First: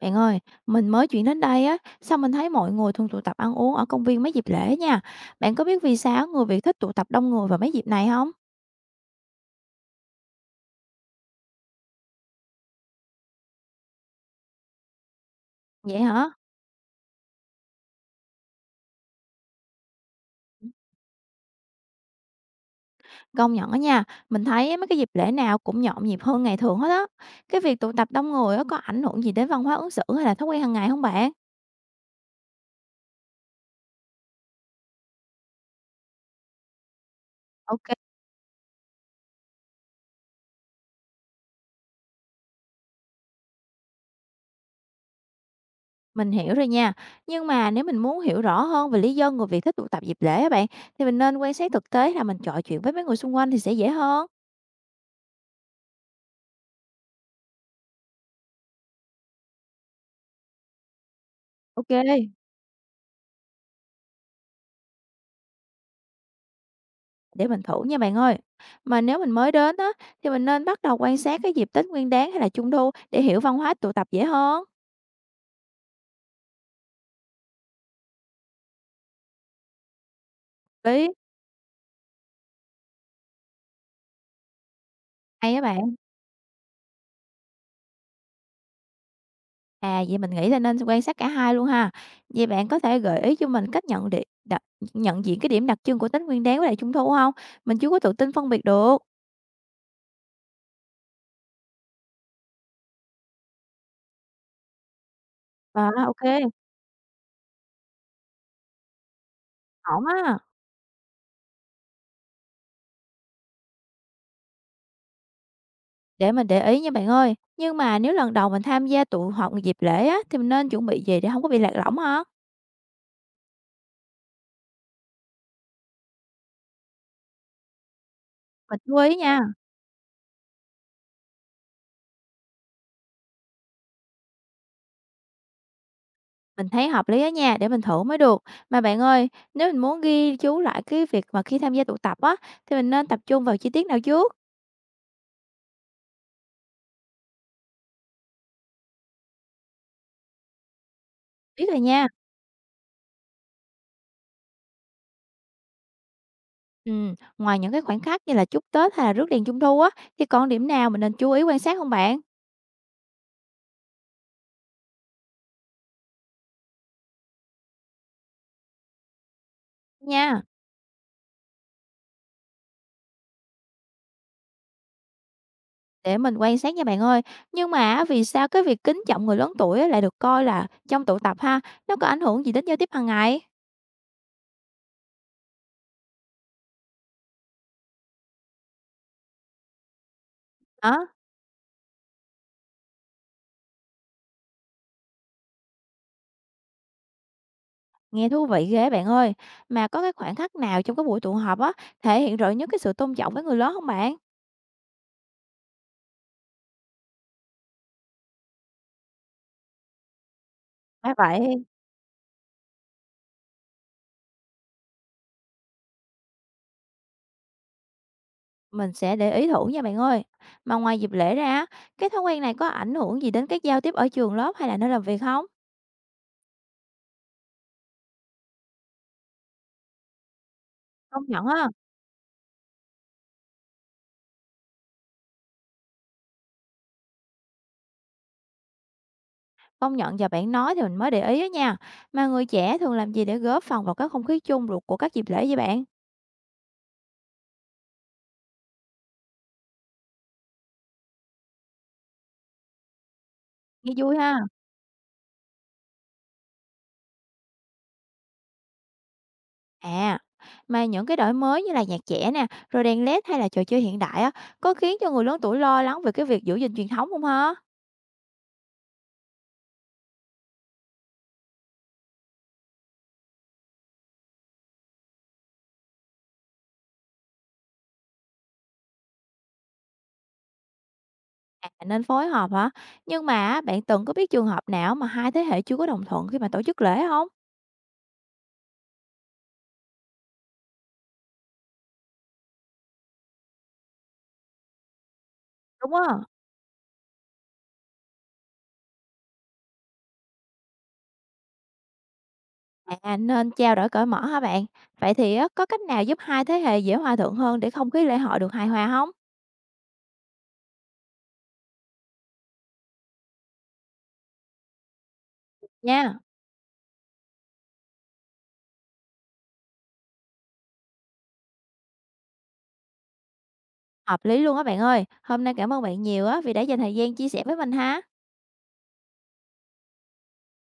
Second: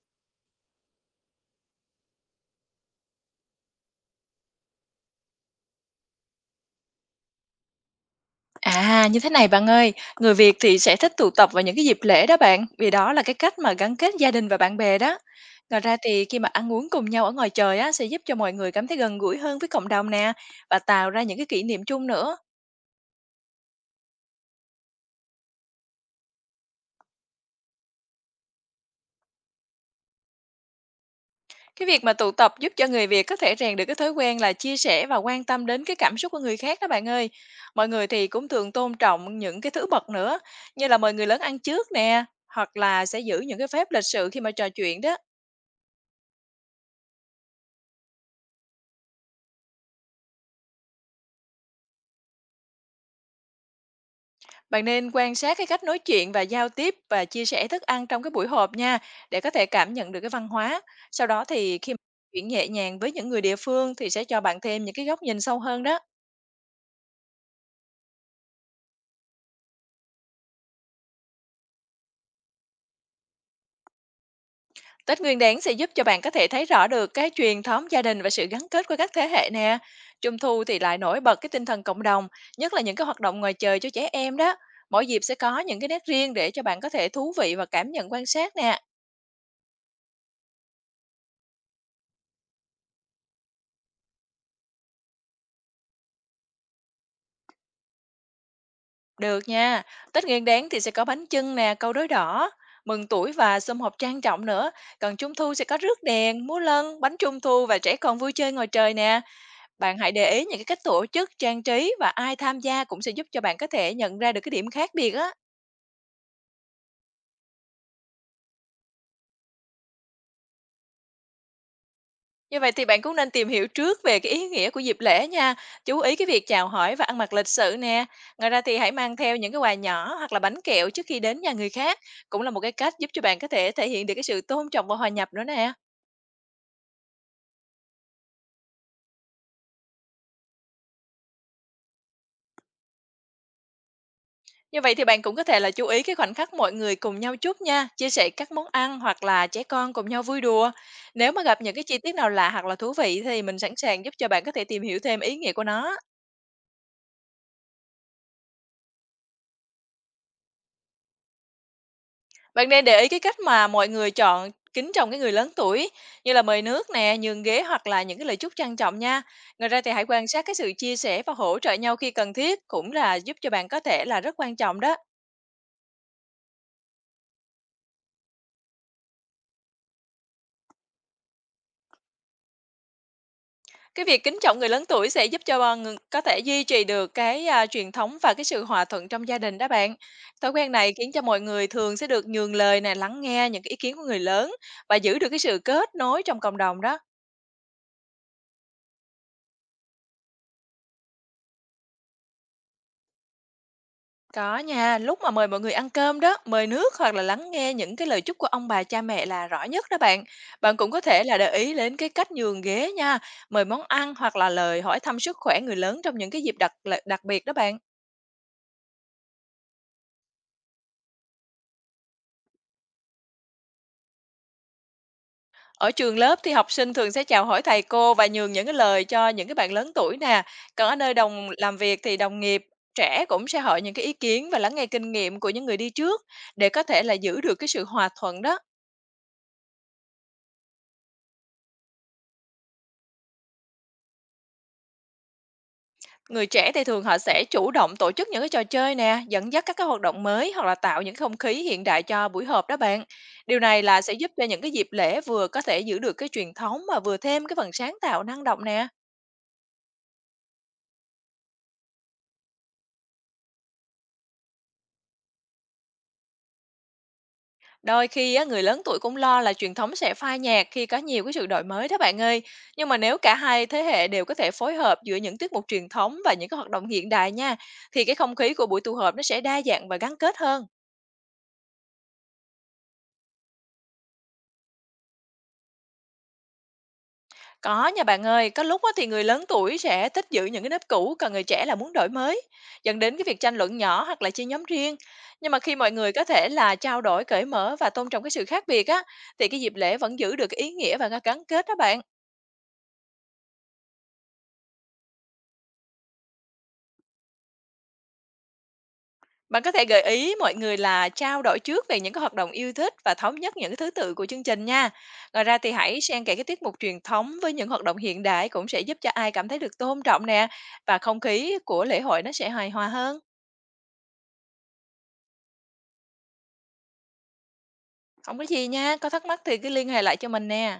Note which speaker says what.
Speaker 1: Bạn ơi, mình mới chuyển đến đây á, sao mình thấy mọi người thường tụ tập ăn uống ở công viên mấy dịp lễ nha. Bạn có biết vì sao người Việt thích tụ tập đông người vào mấy dịp này không?
Speaker 2: À, như thế này bạn ơi, người Việt thì sẽ thích tụ tập vào những cái dịp lễ đó bạn, vì đó là cái cách mà gắn kết gia đình và bạn bè đó. Ngoài ra
Speaker 1: Vậy
Speaker 2: thì
Speaker 1: hả?
Speaker 2: khi mà ăn uống cùng nhau ở ngoài trời á, sẽ giúp cho mọi người cảm thấy gần gũi hơn với cộng đồng nè và tạo ra những cái kỷ niệm chung nữa.
Speaker 1: Công nhận á nha, mình thấy á, mấy cái dịp lễ nào cũng nhộn nhịp hơn ngày thường hết á. Cái việc tụ tập đông người á, có ảnh hưởng gì đến văn hóa ứng xử hay là thói quen hàng ngày không bạn?
Speaker 2: Cái việc mà tụ tập giúp cho người Việt có thể rèn được cái thói quen là chia sẻ và quan tâm đến cái cảm xúc của người khác đó bạn ơi. Mọi
Speaker 1: Ok,
Speaker 2: người thì cũng thường tôn trọng những cái thứ bậc nữa, như là mời người lớn ăn trước nè, hoặc là sẽ giữ những cái phép lịch sự khi mà trò chuyện đó.
Speaker 1: mình hiểu rồi nha. Nhưng mà nếu mình muốn hiểu rõ hơn về lý do người Việt thích tụ tập dịp lễ á bạn, thì mình nên quan sát thực tế là mình trò chuyện với mấy người xung quanh thì sẽ dễ hơn.
Speaker 2: Bạn nên quan sát cái cách nói chuyện và giao tiếp và chia sẻ thức ăn trong cái buổi họp nha, để có thể cảm nhận được cái văn hóa. Sau đó thì
Speaker 1: Ok.
Speaker 2: khi mà chuyện nhẹ nhàng với những người địa phương thì sẽ cho bạn thêm những cái góc nhìn sâu hơn đó.
Speaker 1: Để mình thử nha bạn ơi. Mà nếu mình mới đến á, thì mình nên bắt đầu quan sát cái dịp Tết Nguyên đán hay là Trung thu để hiểu văn hóa tụ tập dễ hơn.
Speaker 2: Tết Nguyên Đán sẽ giúp cho bạn có thể thấy rõ được cái truyền thống gia đình và sự gắn kết của các thế hệ nè. Trung thu thì lại
Speaker 1: Lý,
Speaker 2: nổi bật cái tinh thần cộng đồng, nhất là những cái hoạt động ngoài trời cho trẻ em đó. Mỗi dịp sẽ
Speaker 1: hay
Speaker 2: có
Speaker 1: á
Speaker 2: những cái
Speaker 1: bạn.
Speaker 2: nét riêng để cho bạn có thể thú vị và cảm nhận quan sát nè.
Speaker 1: À vậy mình nghĩ là nên quan sát cả hai luôn ha. Vậy bạn có thể gợi ý cho mình cách nhận địa, đặc, nhận diện cái điểm đặc trưng của Tết Nguyên đán với lại Trung thu không? Mình chưa có tự tin phân biệt được.
Speaker 2: Được nha, Tết Nguyên Đán thì sẽ có bánh chưng nè, câu đối đỏ, mừng tuổi và sum họp trang trọng nữa. Còn Trung thu sẽ có
Speaker 1: À
Speaker 2: rước
Speaker 1: ok,
Speaker 2: đèn, múa lân, bánh trung thu và trẻ con vui chơi ngoài trời nè. Bạn
Speaker 1: ổn
Speaker 2: hãy để
Speaker 1: á.
Speaker 2: ý những cái cách tổ chức, trang trí và ai tham gia cũng sẽ giúp cho bạn có thể nhận ra được cái điểm khác biệt á.
Speaker 1: Để mình để ý nha bạn ơi. Nhưng mà nếu lần đầu mình tham gia tụ họp dịp lễ á, thì mình nên chuẩn bị gì để không có bị lạc lõng hả?
Speaker 2: Như vậy thì bạn cũng nên tìm hiểu trước về cái ý nghĩa của dịp lễ nha, chú ý cái việc chào hỏi và ăn mặc lịch sự nè. Ngoài ra thì
Speaker 1: Mình
Speaker 2: hãy
Speaker 1: chú
Speaker 2: mang
Speaker 1: ý
Speaker 2: theo
Speaker 1: nha.
Speaker 2: những cái quà nhỏ hoặc là bánh kẹo trước khi đến nhà người khác, cũng là một cái cách giúp cho bạn có thể thể hiện được cái sự tôn trọng và hòa nhập nữa nè.
Speaker 1: Mình thấy hợp lý á nha, để mình thử mới được. Mà bạn ơi, nếu mình muốn ghi chú lại cái việc mà khi tham gia tụ tập á, thì mình nên tập trung vào chi tiết nào trước?
Speaker 2: Như vậy thì bạn cũng có thể là chú ý cái khoảnh khắc mọi người cùng nhau chút nha, chia sẻ các món ăn hoặc là trẻ con cùng nhau vui đùa. Nếu mà gặp
Speaker 1: Biết
Speaker 2: những
Speaker 1: rồi
Speaker 2: cái chi
Speaker 1: nha.
Speaker 2: tiết nào lạ hoặc là thú vị thì mình sẵn sàng giúp cho bạn có thể tìm hiểu thêm ý nghĩa của nó.
Speaker 1: Ừ, ngoài những cái khoảnh khắc như là chúc Tết hay là rước đèn Trung thu á, thì còn điểm nào mình nên chú ý quan sát không bạn?
Speaker 2: Bạn nên để ý cái cách mà mọi người chọn kính trọng cái người lớn tuổi như là mời nước nè, nhường ghế hoặc là những cái lời chúc trang trọng nha. Ngoài ra thì hãy quan
Speaker 1: Nha,
Speaker 2: sát cái sự chia sẻ và hỗ trợ nhau khi cần thiết cũng là giúp cho bạn có thể là rất quan trọng đó.
Speaker 1: để mình quan sát nha bạn ơi. Nhưng mà á, vì sao cái việc kính trọng người lớn tuổi á lại được coi là trong tụ tập ha, nó có ảnh hưởng gì đến giao tiếp hàng ngày?
Speaker 2: Cái việc kính trọng người lớn tuổi sẽ giúp cho, ng có thể duy trì được cái, truyền thống và cái sự hòa thuận trong gia đình đó bạn. Thói quen này
Speaker 1: Hả?
Speaker 2: khiến cho mọi người thường sẽ được nhường lời này lắng nghe những cái ý kiến của người lớn và giữ được cái sự kết nối trong cộng đồng đó.
Speaker 1: Nghe thú vị ghê bạn ơi. Mà có cái khoảnh khắc nào trong cái buổi tụ họp á, thể hiện rõ nhất cái sự tôn trọng với người lớn không bạn?
Speaker 2: Có nha, lúc mà mời mọi người ăn cơm đó, mời nước hoặc là lắng nghe những cái lời chúc của ông bà cha mẹ là rõ nhất đó bạn. Bạn cũng có
Speaker 1: Phải
Speaker 2: thể là để
Speaker 1: vậy,
Speaker 2: ý đến cái cách nhường ghế nha, mời món ăn hoặc là lời hỏi thăm sức khỏe người lớn trong những cái dịp đặc đặc biệt đó bạn.
Speaker 1: mình sẽ để ý thử nha bạn ơi. Mà ngoài dịp lễ ra á, cái thói quen này có ảnh hưởng gì đến các giao tiếp ở trường lớp hay là nơi làm việc không?
Speaker 2: Ở trường lớp thì học sinh thường sẽ chào hỏi thầy cô và nhường những cái lời cho những cái bạn lớn tuổi nè. Còn ở nơi
Speaker 1: Công nhận
Speaker 2: đồng
Speaker 1: á,
Speaker 2: làm việc thì đồng nghiệp trẻ cũng sẽ hỏi những cái ý kiến và lắng nghe kinh nghiệm của những người đi trước để có thể là giữ được cái sự hòa thuận đó.
Speaker 1: công nhận giờ bạn nói thì mình mới để ý á nha. Mà người trẻ thường làm gì để góp phần vào cái không khí chung của các dịp lễ vậy bạn?
Speaker 2: Người trẻ thì thường họ sẽ chủ động tổ chức những cái trò chơi nè, dẫn dắt các cái hoạt động mới hoặc là tạo những không khí hiện đại cho buổi họp đó bạn. Điều này là
Speaker 1: Nghe
Speaker 2: sẽ
Speaker 1: vui
Speaker 2: giúp
Speaker 1: ha.
Speaker 2: cho những cái dịp lễ vừa có thể giữ được cái truyền thống mà vừa thêm cái phần sáng tạo năng động nè.
Speaker 1: À, mà những cái đổi mới như là nhạc trẻ nè, rồi đèn LED hay là trò chơi hiện đại á, có khiến cho người lớn tuổi lo lắng về cái việc giữ gìn truyền thống không hả?
Speaker 2: Đôi khi á, người lớn tuổi cũng lo là truyền thống sẽ phai nhạt khi có nhiều cái sự đổi mới đó bạn ơi. Nhưng mà nếu cả hai thế hệ đều có thể phối hợp giữa những tiết mục truyền thống và những cái hoạt động hiện đại nha, thì cái không khí của buổi tụ họp nó sẽ đa dạng và gắn kết hơn.
Speaker 1: À, nên phối hợp hả? Nhưng mà á, bạn từng có biết trường hợp nào mà hai thế hệ chưa có đồng thuận khi mà tổ chức lễ không?
Speaker 2: Có nha bạn ơi, có lúc á, thì người lớn tuổi sẽ thích giữ những cái nếp cũ, còn người trẻ là muốn đổi mới, dẫn đến cái việc tranh luận nhỏ hoặc là chia nhóm riêng. Nhưng mà khi mọi
Speaker 1: Đúng
Speaker 2: người
Speaker 1: không
Speaker 2: có thể là trao đổi cởi mở và tôn trọng cái sự khác biệt á, thì cái dịp lễ vẫn giữ được cái ý nghĩa và gắn kết đó bạn.
Speaker 1: à, nên trao đổi cởi mở hả bạn? Vậy thì á, có cách nào giúp hai thế hệ dễ hòa thuận hơn để không khí lễ hội được hài hòa không?
Speaker 2: Bạn có thể gợi ý mọi người là trao đổi trước về những cái hoạt động yêu thích và thống nhất những cái thứ tự của chương trình nha. Ngoài ra thì hãy
Speaker 1: Nha,
Speaker 2: xen kẽ cái tiết mục truyền thống với những hoạt động hiện đại cũng sẽ giúp cho ai cảm thấy được tôn trọng nè và không khí của lễ hội nó sẽ hài hòa hơn.
Speaker 1: hợp lý luôn á bạn ơi. Hôm nay cảm ơn bạn nhiều á vì đã dành thời gian chia sẻ với mình ha.
Speaker 2: Không có gì nha, có thắc mắc thì cứ liên hệ lại cho mình nè.